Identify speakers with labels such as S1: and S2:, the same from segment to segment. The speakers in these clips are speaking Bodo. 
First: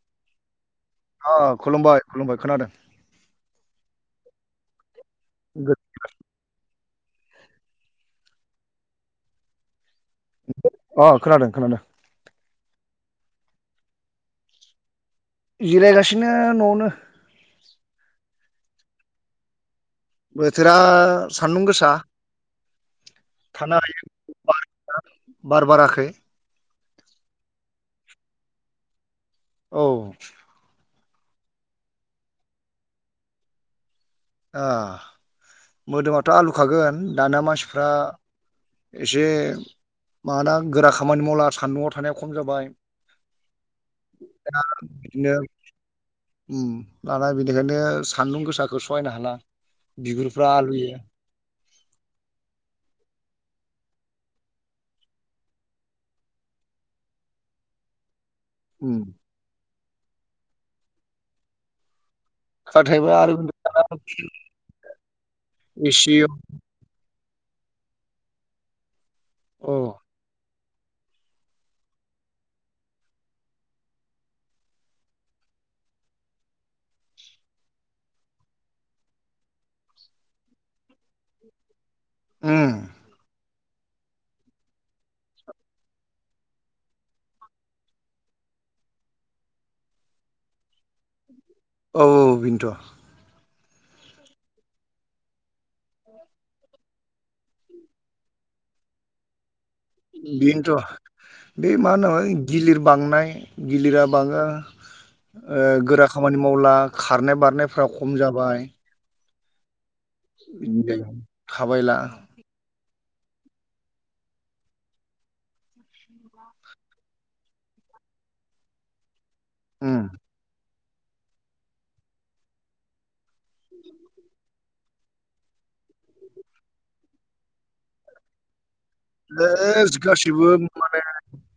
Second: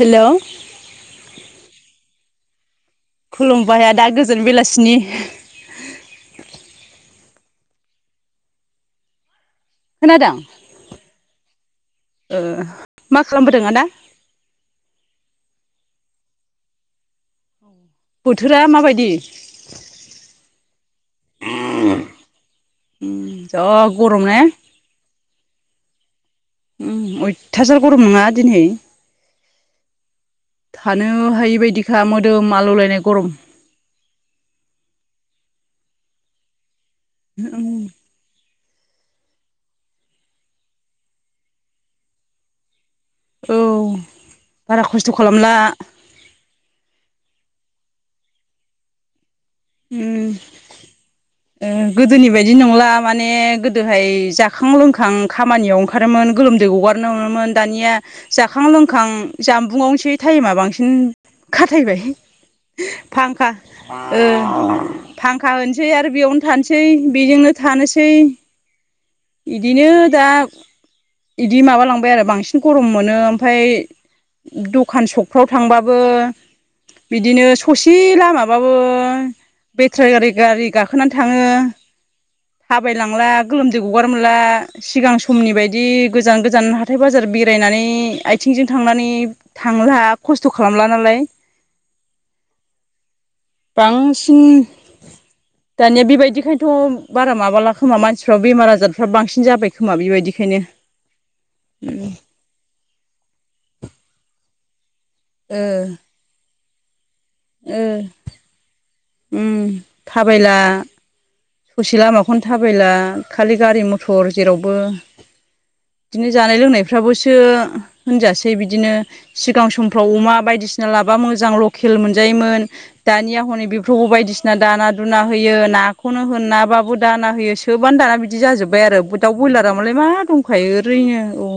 S1: हेलौ
S2: खुलुमबाय खुलुमबाय खोनादों
S1: खुलुमबाय आदा गोजोन बेलासिनि
S2: गो [unintelligible]
S1: खोनादों
S2: अ खोनादों खोनादों।
S1: मा खालामबोदों आदा
S2: जिरायगासिनो न'आवनो
S1: बोथोरा माबायदि
S2: बिराद सान्दुं गोसा
S1: उम जा
S2: थानो
S1: गरम
S2: हायै
S1: ने
S2: बार गैआ बार बाराखै
S1: अयथासार गरम नङा दिनै
S2: औ
S1: थानो हायि बायदिखा मोदोम आलौलायनाय गरम
S2: मोदोमाथ' आलुखागोन दानिया
S1: उम
S2: मानसिफ्रा एसे माबाना गोरा खामानि मावला सान्दुंआव थानाया खम जाबाय
S1: औ बारा खस्थ' खालामला
S2: दाना बेनिखायनो सान्दुं गोसाखौ सहायनो हाला बिगुरफ्रा आलुयो
S1: गोदोनि बायदि नंला माने गोदोहाय जाखां लोंखां खामानियाव ओंखारोमोन गोलोमदै हगारनो हमोमोन दानिया जाखां
S2: उम
S1: लोंखां जामबुंआवनोसै टाइमा बांसिन खाथायबाय
S2: नाथायबा आरो
S1: फांखा ओ फांखा होनोसै आरो
S2: एसि अ
S1: बेयावनो थानोसै बेजोंनो थानोसै बिदिनो दा बिदि माबालांबाय आरो बांसिन गरम मोनो ओमफाय दखान सखफ्राव थांबाबो बिदिनो ससे लामाबाबो बेटारि गारि गारि गाखोनानै थाङो
S2: उम
S1: थाबायलांला गोलोमदै गगार मोनला सिगां समनि बायदि गोजान गोजान हाथाय बाजार बेरायनानै आथिं जों थांनानै थांला खस्थ' खालामला नालाय
S2: औ औ बिन्थ'
S1: बांसिन दानिया बेबायदिखायनोथ' बारा माबाला खोमा मानसिफ्रा बेमार आजारफ्रा बांसिन जाबाय खोमा बेबायदिखायनो
S2: बेनोथ' बे मा होनो गिलिर बांनाय गिलिरा बाङो
S1: ओ
S2: गोरा खामानि मावला खारनाय
S1: ओ
S2: बारनायफ्रा खम जाबाय।
S1: उम थाबायला
S2: बिदिनो थाबायला
S1: ससे लामाखौनो थाबायला खालि गारि मथर जेरावबो बिदिनो जानाय लोंनायफ्राबोसो होनजासै बिदिनो सिगां
S2: उम
S1: समफ्राव अमा बायदिसिना लाबा मोजां लकेल मोनजायोमोन दानिया हनै बे थ बायदिसिना दाना दुना होयो नाखौनो होनाबाबो दाना होयो सोबानो दाना बिदि जाजोबबाय बाय आरो दाउ ब्रयलारा
S2: सेस
S1: मालाय मा
S2: गासिबो
S1: दंखायो ओरैनो औ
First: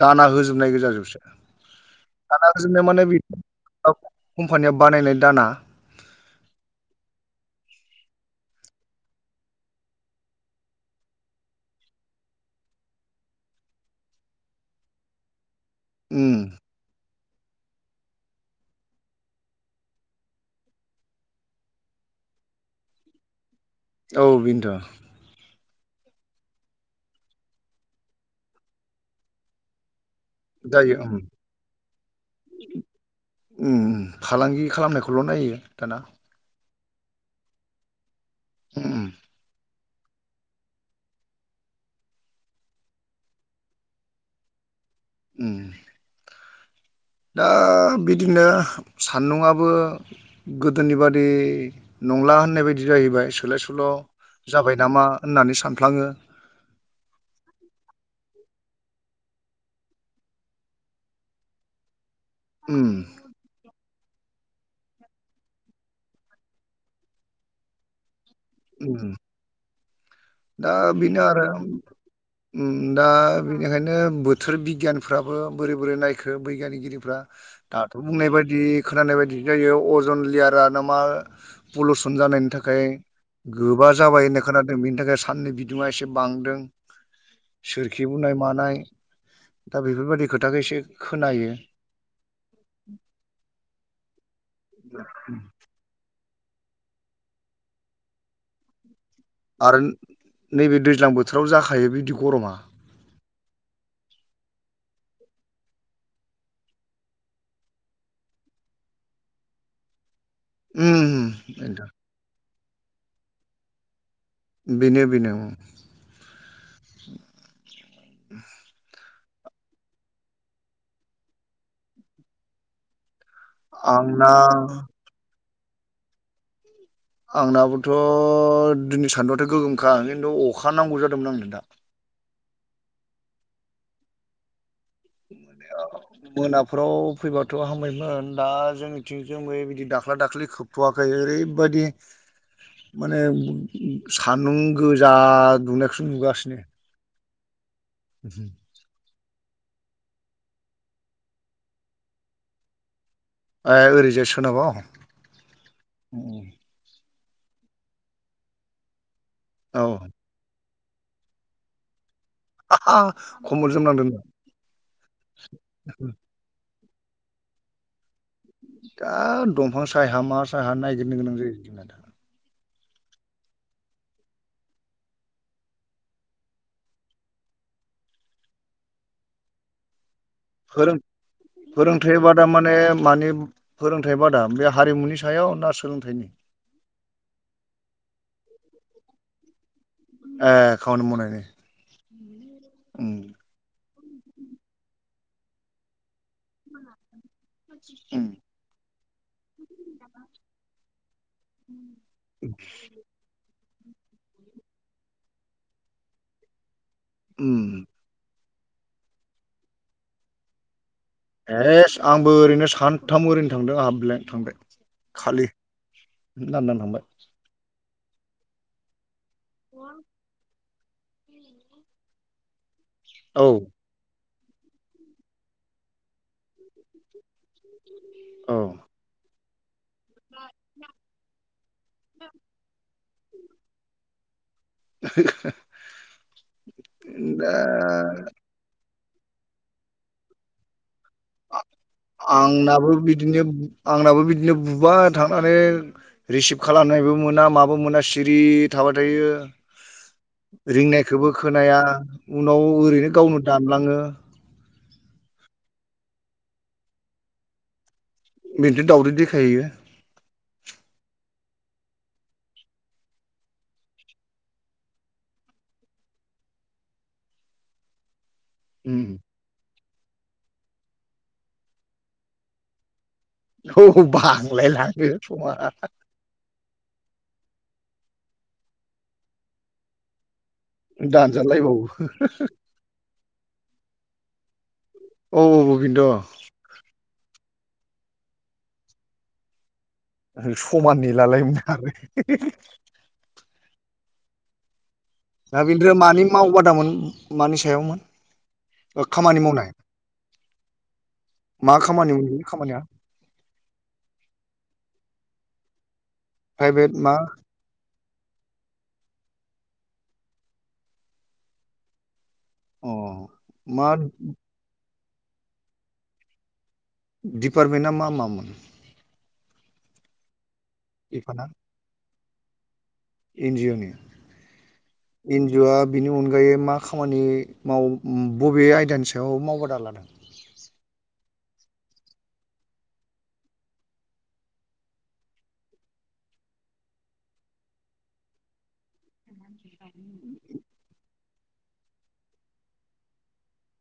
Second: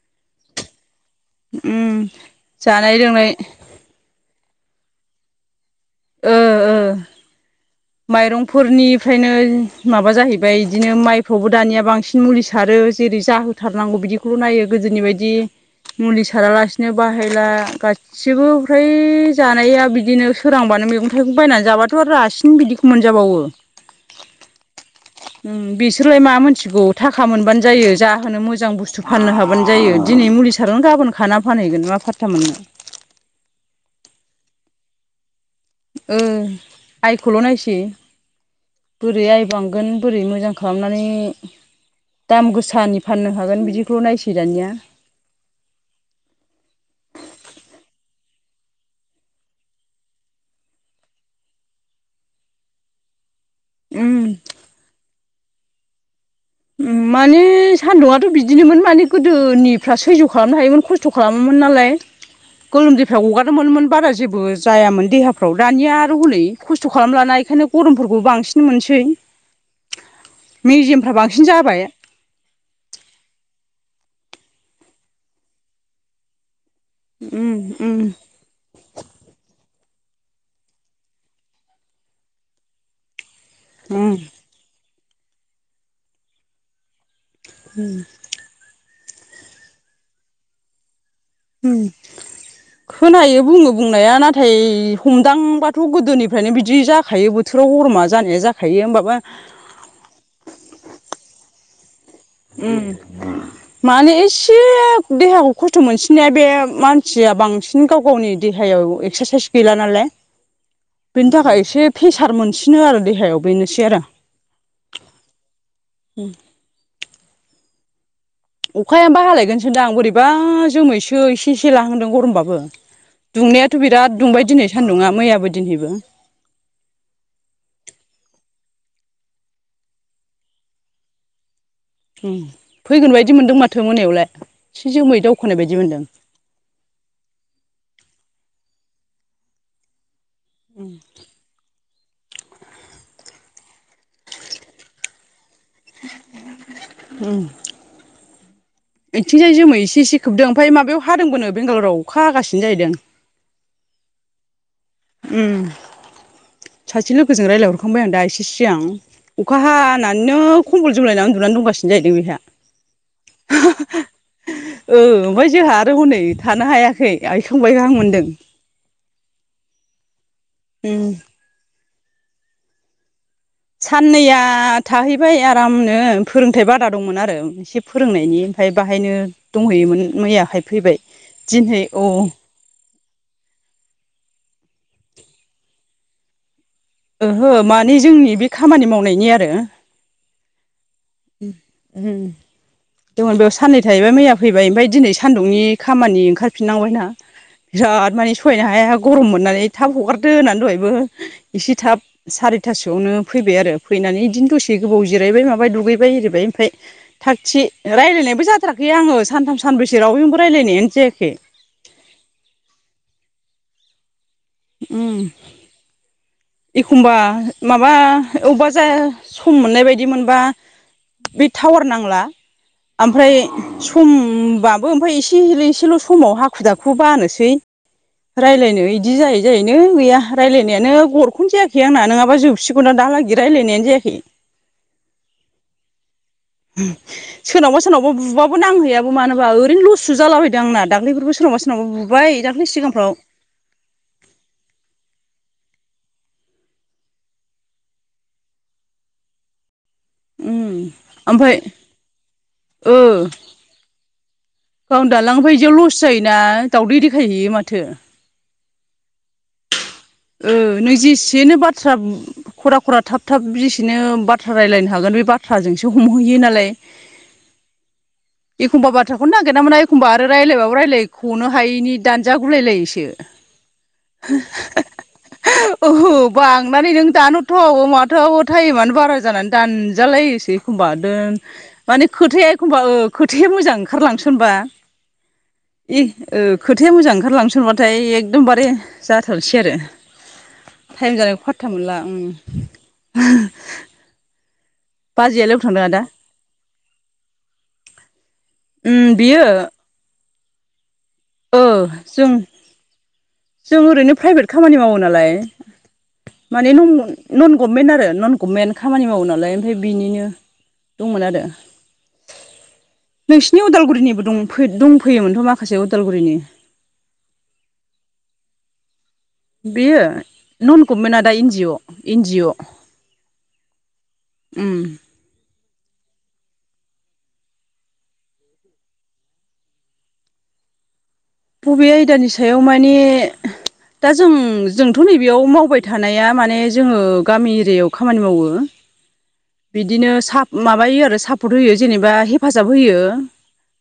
S2: दाना होजोबनाय गोजा जोबसो
S1: उम
S2: दाना होजोबनाय
S1: जानाय
S2: माने बे
S1: लोंनाय
S2: कम्पानिया बानायनाय दाना।
S1: ओ ओ। माइरंफोरनिफ्रायनो माबा जाहैबाय बिदिनो माइफ्रावबो दानिया बांसिन मुलि सारो। जेरै जथारनांगौ बिदिखौल' नाय गोदनि बायदि मुलि
S2: उम
S1: साराला। बाला गासिबो फ्राय जानाया बिदिनो सोरांबानो मैगं थाइगं बायनानै जाबाथ' आरो रासिनो। बिदिखौ मोनजाबावो।
S2: औ बिन्थ'।
S1: बिसोरलाय मा मिथिगौ थाखा मोनबानो जायो जाहोनो मोजां बुस्थु फाननो हाबानो जायो। दिनै मुलि सारनो
S2: जायो
S1: गाबोन
S2: उम
S1: खाना फानहैगोन मा फाथ्ता मोननो।
S2: उम उम फालांगि खालामनायखौल' नायो। दाना
S1: आइखौल' नायसै
S2: उम उम
S1: बोरै आइ बांगोन। बोरै मोजां खालामनानै दाम गोसानि फाननो हागोन बिदिखौ नायसै दानिया
S2: उम। दा बिदिनो सान्दुं आबो गोदोनि बादि नंला होननाय बायदि जाहैबाय सोलाय सुोल'
S1: उम
S2: जाबाय नामा होननानै सानफ्लाङो
S1: थ' बिदिनोमोन माने गोदोनिफ्रा सैज्य खालामनो हायोमोन खस्थ' खालामोमोन नालाय
S2: उम
S1: गोलोमदैफायाव हगारोममोनमोन बारायो जेबो जायामोन देहाफ्राव दानिया आरो हनै खस्थ' खालाम ला बेखायनो गरमफोरखौ बांसिन। मोनसै
S2: उम
S1: मेजेमफ्रा। बांसिन जाबाय
S2: ओम दा। बिनिखायनो बोथोर बिगियानफ्राबो बोरै बोरै नायखो बैग्यानिक।
S1: उम उम
S2: दाथ' बुंनाय बायदि खोनानाय बायदि जायो। अजन लेयार ना मा पलुसन जानायनि थाखाय। गोबा
S1: उम
S2: जाबाय होननाय खोनादों बेनि थाखाय साननि बिदङा एसे बांदों। सोरखि बुंनाय मानाय दा बेफोरबायदि खोथाखौ एसे। खोनायो
S1: खोनायो बुङो बुंनाया नाथाय हमदांबाथ' गोदोनि। ओमफ्रायनो बिदि जाखायो बोथोराव गरमा जानाया जाखायो होनोमबाबा।
S2: आरो नैबे दैज्लां बोथोराव जाखायो बिदिअ।
S1: उम। माने एसे देहाखौ खस्थ' मोनसिननाया बे मानसिया बांसिन गाव गावनि देहाया। एस्रासाइस गैला नालाय बेनि थाखाय
S2: उम
S1: एसे प्रसार। बिसिनो आरो देहायाव बेनोसै आरो।
S2: बेनो बेनो औ।
S1: अखायबा हालायगोनसोदां बोरैबा जोमैसो एसे एसे लाहांदों गरमबाबो। दुंनायाथ' बिराद दुंबाय दिनै
S2: आंना
S1: सान्दुंङा मैयाबो दिनैबो
S2: आंनाबोथ' दिनै सान्दुआथ' गोगोमखा खिन्थु अखा नांगौ जादोंमोन आंनो दा
S1: फैगोन बायदि मोनदों माथो मोनायावलाय एसे जोमै दावखोनाय बायदि मोनदों
S2: मोनाफ्राव फैबाथ' हामबायमोन दा जोंनिथिं जोमैनि दाख्ला -दाख्लि खोबथ'वाखै ओरैबायदि माने सान्दुं गोजा दुंनायखौसो नुगासिनो
S1: आथिंजाय जोमै इसे एसे खोबदों ओमफ्राय माबायाव हादोंबोनो बेंगालराव अखा हागासिनो जाहैदों
S2: ओरैजाय सोनांगौ
S1: सासेल'जों रायलायहरखांबाय आं दा एसे सिगां अखा
S2: औ
S1: हानानैनो खम्बल जोमलायनानै उन्दुनानै दंगासिनो जाहैदों बेहा
S2: खम्बल जोमनांदों
S1: ओमफ्राय जोंहा आरो हनै थानो हायाखै आइखांबायायखां मोन्दों
S2: दा दंफांसाया मा साया
S1: उम
S2: नायगिरनो गोनां जायो जाङा
S1: साननैया थाहैबाय आरामनो फोरोंथाइ बादा दंमोन आरो एसे फोरोंनायनि ओमफ्राय बाहायनो दंहैयोमोन मैयाहाय
S2: फोरों
S1: फैबाय दिनहै औ
S2: फोरोंथाइ बादा माने फोरोंथाइ बादा बे हारिमुनि सायाव ना सोलोंथाइनि
S1: ओहो माने जोंनि बे खामानि मावनायनि आरो
S2: आ उम
S1: बेयाव साननै थाहैबाय मैया फैबाय ओमफ्राय दिनै सदुंनि खामानि ओंख ओंखारफिननांबायना बिराद मानि सहायनो हाया गरममोन नानै थाब हगारदो होननानै दहायबो एसे थाब सारिथासोआवनो फैबाय आरो फैनानै बिदिनो दसे गोबाव जिरायबाय माबाय दुगैबाय एरायिबाय ओमफ्राय थाखागथि
S2: उम
S1: रायजलायनायबो फथाराखै आङ सानथ सानब्रसो रावैनोबो रायलायनायानो जे
S2: एस आंबो ओरैनो सानथाम ओरैनो थांदों आंहा ब्लें थांबाय खालि लांदां थांबाय
S1: एखमबा माबा अबेबा जाया। सम मोननाय बायदि मोनबा बे टावार नांला ओमफ्राय
S2: औ
S1: सम होनोमबाबो ओमफ्राय एसे एलैसोल' समाव हाखु- दाखु बानोसै
S2: औ
S1: रायज्लायनो इदि जायो। गैया रायजलायनायानो गरखौनो जायाखै आंना नङाबा जोबसिगौना दालागै रायज्लायनायानो जायाखै
S2: [inaudible] दा
S1: सोरनावबा सोरनावबा बुबाबो नांहैयाबो मानो होनोबा ओरैनो लससो जालाबायैदों आंना दाख्लैफोरबो सोरनावबा सोरनावबा बुबाय दाख्लै
S2: आंनाबो
S1: सिगांफ्राव
S2: बिदिनो आंनाबो बिदिनो बुबा थाङ नानै रिसिभ खालामनायबो मोना माबो मोना सिरि थाबाय थायो
S1: उम
S2: रिंनायखौबो
S1: ओमफ्राय
S2: खोनाया उनाव
S1: ओ
S2: ओरैनो गावनो दामलाङो
S1: गावनो दालांफबा बिदियाव लस जायोना दावदै देखायहैयो माथो
S2: बेदि दावदै देखायहैयो
S1: ओ नैजिसो बाथ्रा खरा- खरा थाब- थाब जेसेनो बाथ्रा रायज्लायनो हागोन बे बाथ्राजोंसो हमहैयो। न एखमबा
S2: उम
S1: बाथ्राखौनो नागिरना मोना एखमबा आरो रायज्लायबाबो रायज्लायनख'नो हायैनि दानजागुलायलायोसो
S2: औ बांलायलाङो समा
S1: माने नों दानजाथावाबो माथावाबो एखमबा दोन
S2: दानजालायबावो
S1: माने खोथाया एखमबा खोथाया मोजां ओंखारलांसनबा
S2: औ औ बेनोथ'
S1: खोथाया मोजां ओंखारलांसन सनबाथाय एकदमबारे जाथारसै आरो
S2: समान
S1: टाइम जानायखौ
S2: नेलालायोमोन
S1: फाथ्था
S2: आरो
S1: मोनला बाजैयालाय
S2: दा
S1: अबाव थांदों
S2: बिनिफ्राय
S1: आदा?
S2: मानि मावबादामोन मानि सायावमोन
S1: उ
S2: खामानि
S1: बियो
S2: मावनाय मा खामानि मोन बे खामानिया
S1: जों ओरैनो प्राइभेट खामानि मावो नालाय। माने
S2: प्राइभेट मा
S1: नन गभमेन्ट आरो। नन गभमेन्ट खामानि मावो नालाय ओमफ्राय बिनिनो दंमोन आरो।
S2: अ
S1: नोंसिनि
S2: मा
S1: उदालगुरिनिबो दंफैयोमोनथ' माखासे उदालगुरिनि।
S2: दिपार्टमेन्टा मा मामोन?
S1: बेयो नन गभमेन्ट आदा N G O N G O
S2: N G O नि एन जि अ आ बेनि अनगायै मा खामानि माव उम बबे आयदानि सायाव मावबादा लादों
S1: बबे आयदानि सायाव माने दा जों जोंथ' नैबेयाव मावबाय थानाया माने जोङो गामि एरियायाव खामानि मावो बिदिनो सा माबायो आरो सापर्ट होयो जेनेबा हेफाजाब होयो।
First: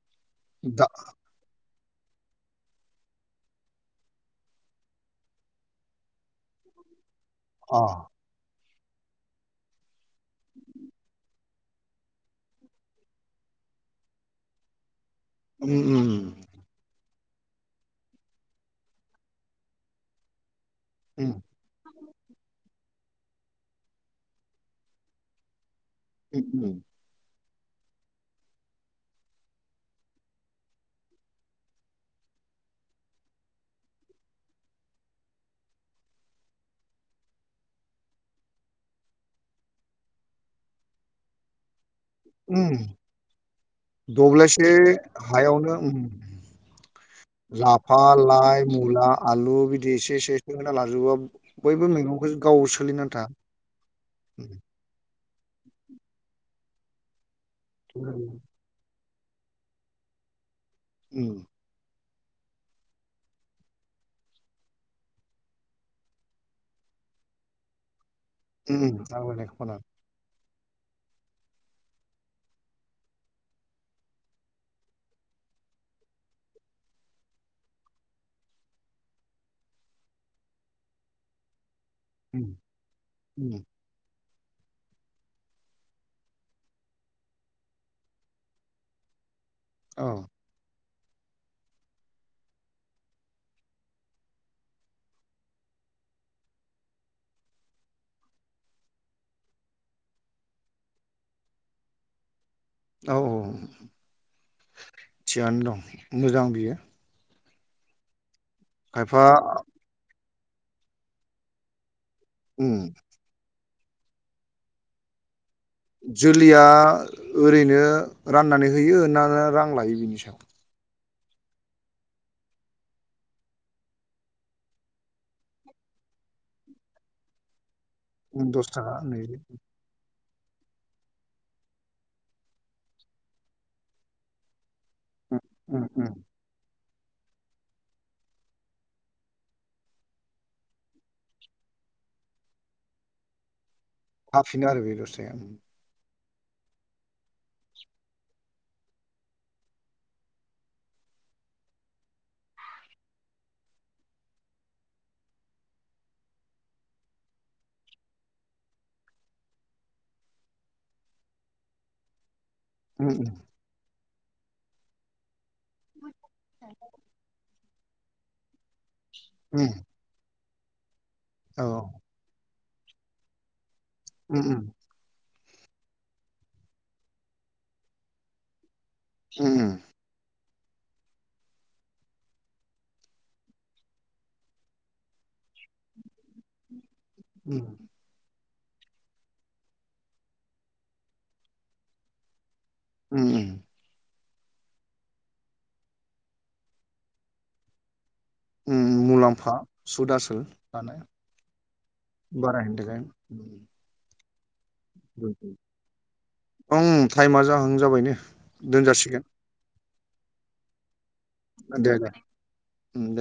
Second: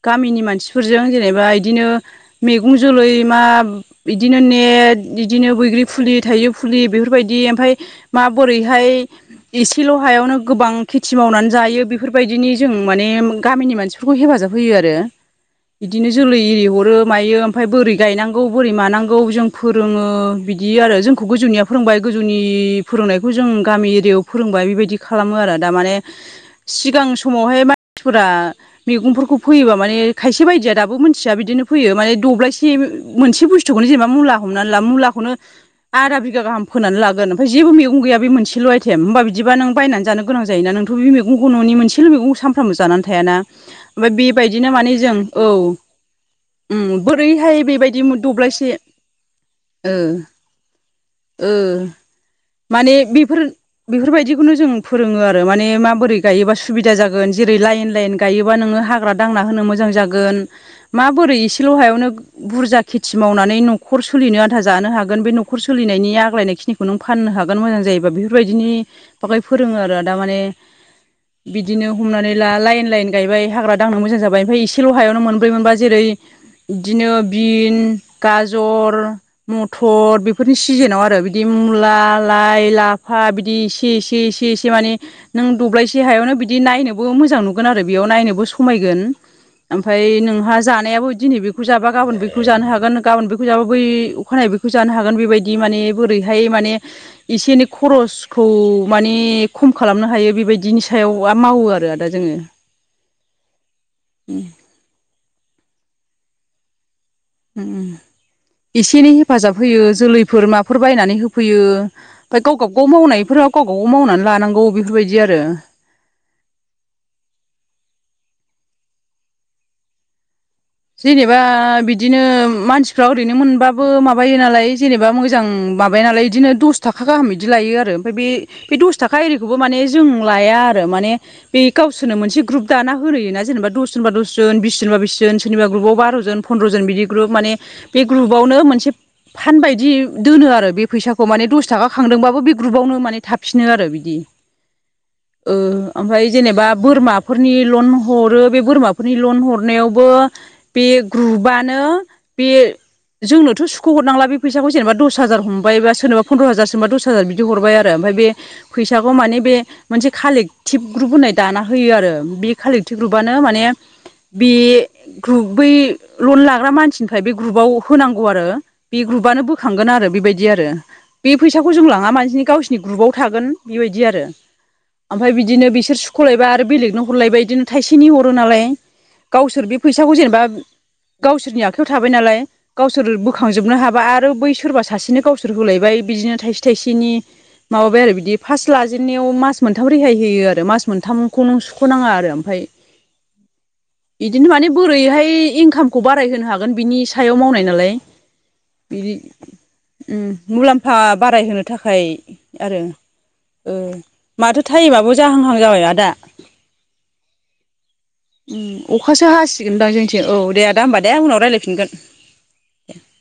S1: गामिनि
S2: दा
S1: मानसिफोरजों जेनेबा इदिनो मैगं जोलै मा बिदिनो नेट बिदिनो बैग्रि फुलि थाइजौ फुलि बेफोरबायदि बिदि ओमफ्राय
S2: अ
S1: मा बोरै हाय एसेल' हायावनो गोबां खेथि मावनानै जायो बेफोरबायदिनि जों माने गामिनि नि मानसिफोरखौ हेफाजाब होयो आरो
S2: उम
S1: बिदिनो
S2: उम
S1: जोलै एरि हरो। मायो ओमफ्राय बोरै गायनांगौ बोरै मानांगौ जों फोरोङो बिदि आरो जोंखौ
S2: उम
S1: गोजौनिया फोरोंबाय गोजौनि फोरोंनायखौ जों गामि एरियायाव फोरोंबाय बेबायदि खालामो आरो दा माने
S2: [unintelligible]
S1: [unintelligible] मानसिफोरा मैगंफोरखौ फैयोबा माने खायसे बायदिया दाबो मोनथिया बिदिनो फैयो माने दब्लायसे मोनसे बुस्थुखौनो जेनेबा मुला हमनानै ला मुलाखौनो आदा बिघा गाहाम फोनानै लागोन ओमफ्राय जेबो मैगं गैया बे मोनसेल' आइटेम होमबा बिदिबा नों बायनानै जानो गोनां जायोना नोंथ' बे मैगंखौ न'नि मोनसे मोनसेल' मैगं
S2: उम
S1: सानफ्रामबो जानानै थायाना ओमफ्राय
S2: दब्लायसे
S1: बेबायदिनो माने जों औ
S2: हायावनो उम
S1: उम बोरैहाय
S2: लाफा
S1: बेबायदि मु
S2: लाइ
S1: दब्लायसे
S2: मुला आलु
S1: ओ
S2: बिदि एसे एसे होना
S1: ओ ओ
S2: लाजोबोबा बयबो मैगंखौ गाव
S1: माने
S2: सोलिनो आन्था
S1: बेफोर बेफोर बायदिखौनो
S2: उम
S1: जों फोरोङो आरो। माने माबोरै गायोबा सुबिदा जागोन जेरै लाइन लाइन गायोबा नोङो हाग्रा दांना होनो मोजां जागोन
S2: उम
S1: माबोरै एसे ल' हायावनो बुरजा खेथि मावनानै न'खर सोलिनो आनथा जानो हागोन बे न'खर सोलिनायनि आग्लायनायखि खौ नों फाननो हागोन मोजां जायोबा बेफोरबायदिनि
S2: उम
S1: बागै
S2: आवगायनाय खना
S1: फोरोङो आरो दा माने बिदिनो हमनानै ला लाइन लाइन गायबाय हाग्रा दांनो मोजां जाबाय ओमफ्राय एसेल' हायावनो मोनब्रै मोनबा जेरै बिदिनो बिन गाजर मथर बेफोरनि सिजेनाव आरो बिदि मुला
S2: उम
S1: लाइ लाफा
S2: उम
S1: बिदि इसे इसे इसे एसे एसे माने नों दब्लायसे हायावनो बिदि नायनोबो मोजां नुगोन आरो बेयाव नायनोबो समायगोन ओमफ्राय
S2: औ
S1: नोंहा जानायाबो दिनै बे बेखौ जाबा गाबोन बेखौ जानो हागोन गाबोन बेखौ जाबा बै अखानायै बेखौ जानो हागोन बेबायदि माने बोरैहाय माने एसे एनै खरसखौ माने खम खालामनो हायो बेबायदिनि सायाव आ माव औ आरो आदा जोङो।
S2: औ औ।
S1: उम
S2: थिगानो दं मोजां बियो।
S1: उम एसे एनै
S2: खायफा
S1: हेफाजाब होयो जोलै फोर माफोर बायनानै होफैयो ओमफ्राय गाव
S2: उम
S1: गावबा गाव मावनायफोराव गाव गाव‌गाव मावनानै लानांगौ बेफोरबायदि आरो।
S2: जोलैया ओरैनो राननानै होयो ना रां लायो बिनि सायाव?
S1: जेनेबा बिदिनो मानसिफ्रा ओरैनो मोनबाबो माबायो नालाय जेनेबा मोजां मा माबाया नालाय बिदिनो दस थाखा गाहाम बिदि लायो आरो ओमफ्राय बे बे दस थाखा एरिखौबो माने जों लाया आरो माने बे गावसोरनो मोनसे ग्रुप दाना होयोना जेनेबा दस जोनबा दस जोन बिस जोनबा बिस
S2: उम
S1: सोरनिबा
S2: उम
S1: ग्रुपआव
S2: उम
S1: बार' जोन फन्द्र' जोन बिदि ग्रुप माने बे ग्रुपावनो मोनसे फान बायदि दोनो आरो बे फैसाखौ माने दस थाखा खांदोंबाबो बे ग्रुपावनो माने थाफिनो आरो बि बिदि
S2: हाफिनो आरो बे दस थाखाया
S1: ओ
S2: उम
S1: ओमफाय जेनेबा बोरमाफोरनि लन हरो बे बोरमाफोरनि लन हरनायावबो बे ग्रुपानो बे जोंनोथ' सुख' हरनांला बे फैसाखौ जेने बा दस हाजार हमबाय बा सोरनोबा फन्द्र हाजार सोरनोबा दस हाजार बिदि हरबाय आरो ओमफ्राय बे फैसाखौ माने बे मोनसे कालेक्टिभ ग्रुप होननाय दाना होयो आरो बे कालेक्टिभ
S2: उम
S1: ग्रुपानो माने बे ग्रुप बै लन लाग्रा मानसिनिफाय बे ग्रुपाव होनांगौ आरो बे ग्रुपानो
S2: उम
S1: बोखांगोन आरो बेबाय दि आरो बे
S2: औ
S1: फैसाखौ
S2: औ
S1: लाङा माजनि गावसिनि ग्रुपआव थागोन बेबायदि आरो
S2: उम उम
S1: ओम फाय बिदिनो बिसोर सुख'लायब आरो बेलेगनो हरलायबाय इदिनो थाइसेनि हरो नालाय [unintelligible]
S2: [unintelligible]
S1: जेनेबा गावसोरनि आखाइयाव थाबाय नालाय गावसोर बोखांजोबनो हाबा आरो बै सोरबा सासेनो गावसोर होलायबाय बिदिनो थायसे थाइसेनि
S2: उम
S1: माबाबाय आरो बिदि फास लाजेनन्नायाव मास मोनथाम रेहाय होयो आरो मास मोनथामखौ नों सुख'नाङा आरो ओमफाय
S2: उम
S1: इदिनो माने बोरैहाय इनकामखौ बाराय होनो हागोन बिनि सायाव मावनाय नालाय
S2: उम
S1: बिदि
S2: मुलाम्फा
S1: उम
S2: सुदआसोल
S1: मुलाम्फा बारायहोनो थाखाय
S2: बाराय [unintelligible]
S1: थाइमाबो जाहांहां जाबाय आदा
S2: ओं ठाइमा जाहां जाबायनो दोनजासिगोन
S1: बिनो दां जोंथि औ दे आदा होमबा दे उनाव रायलायफिनगोन दे
S2: उम दे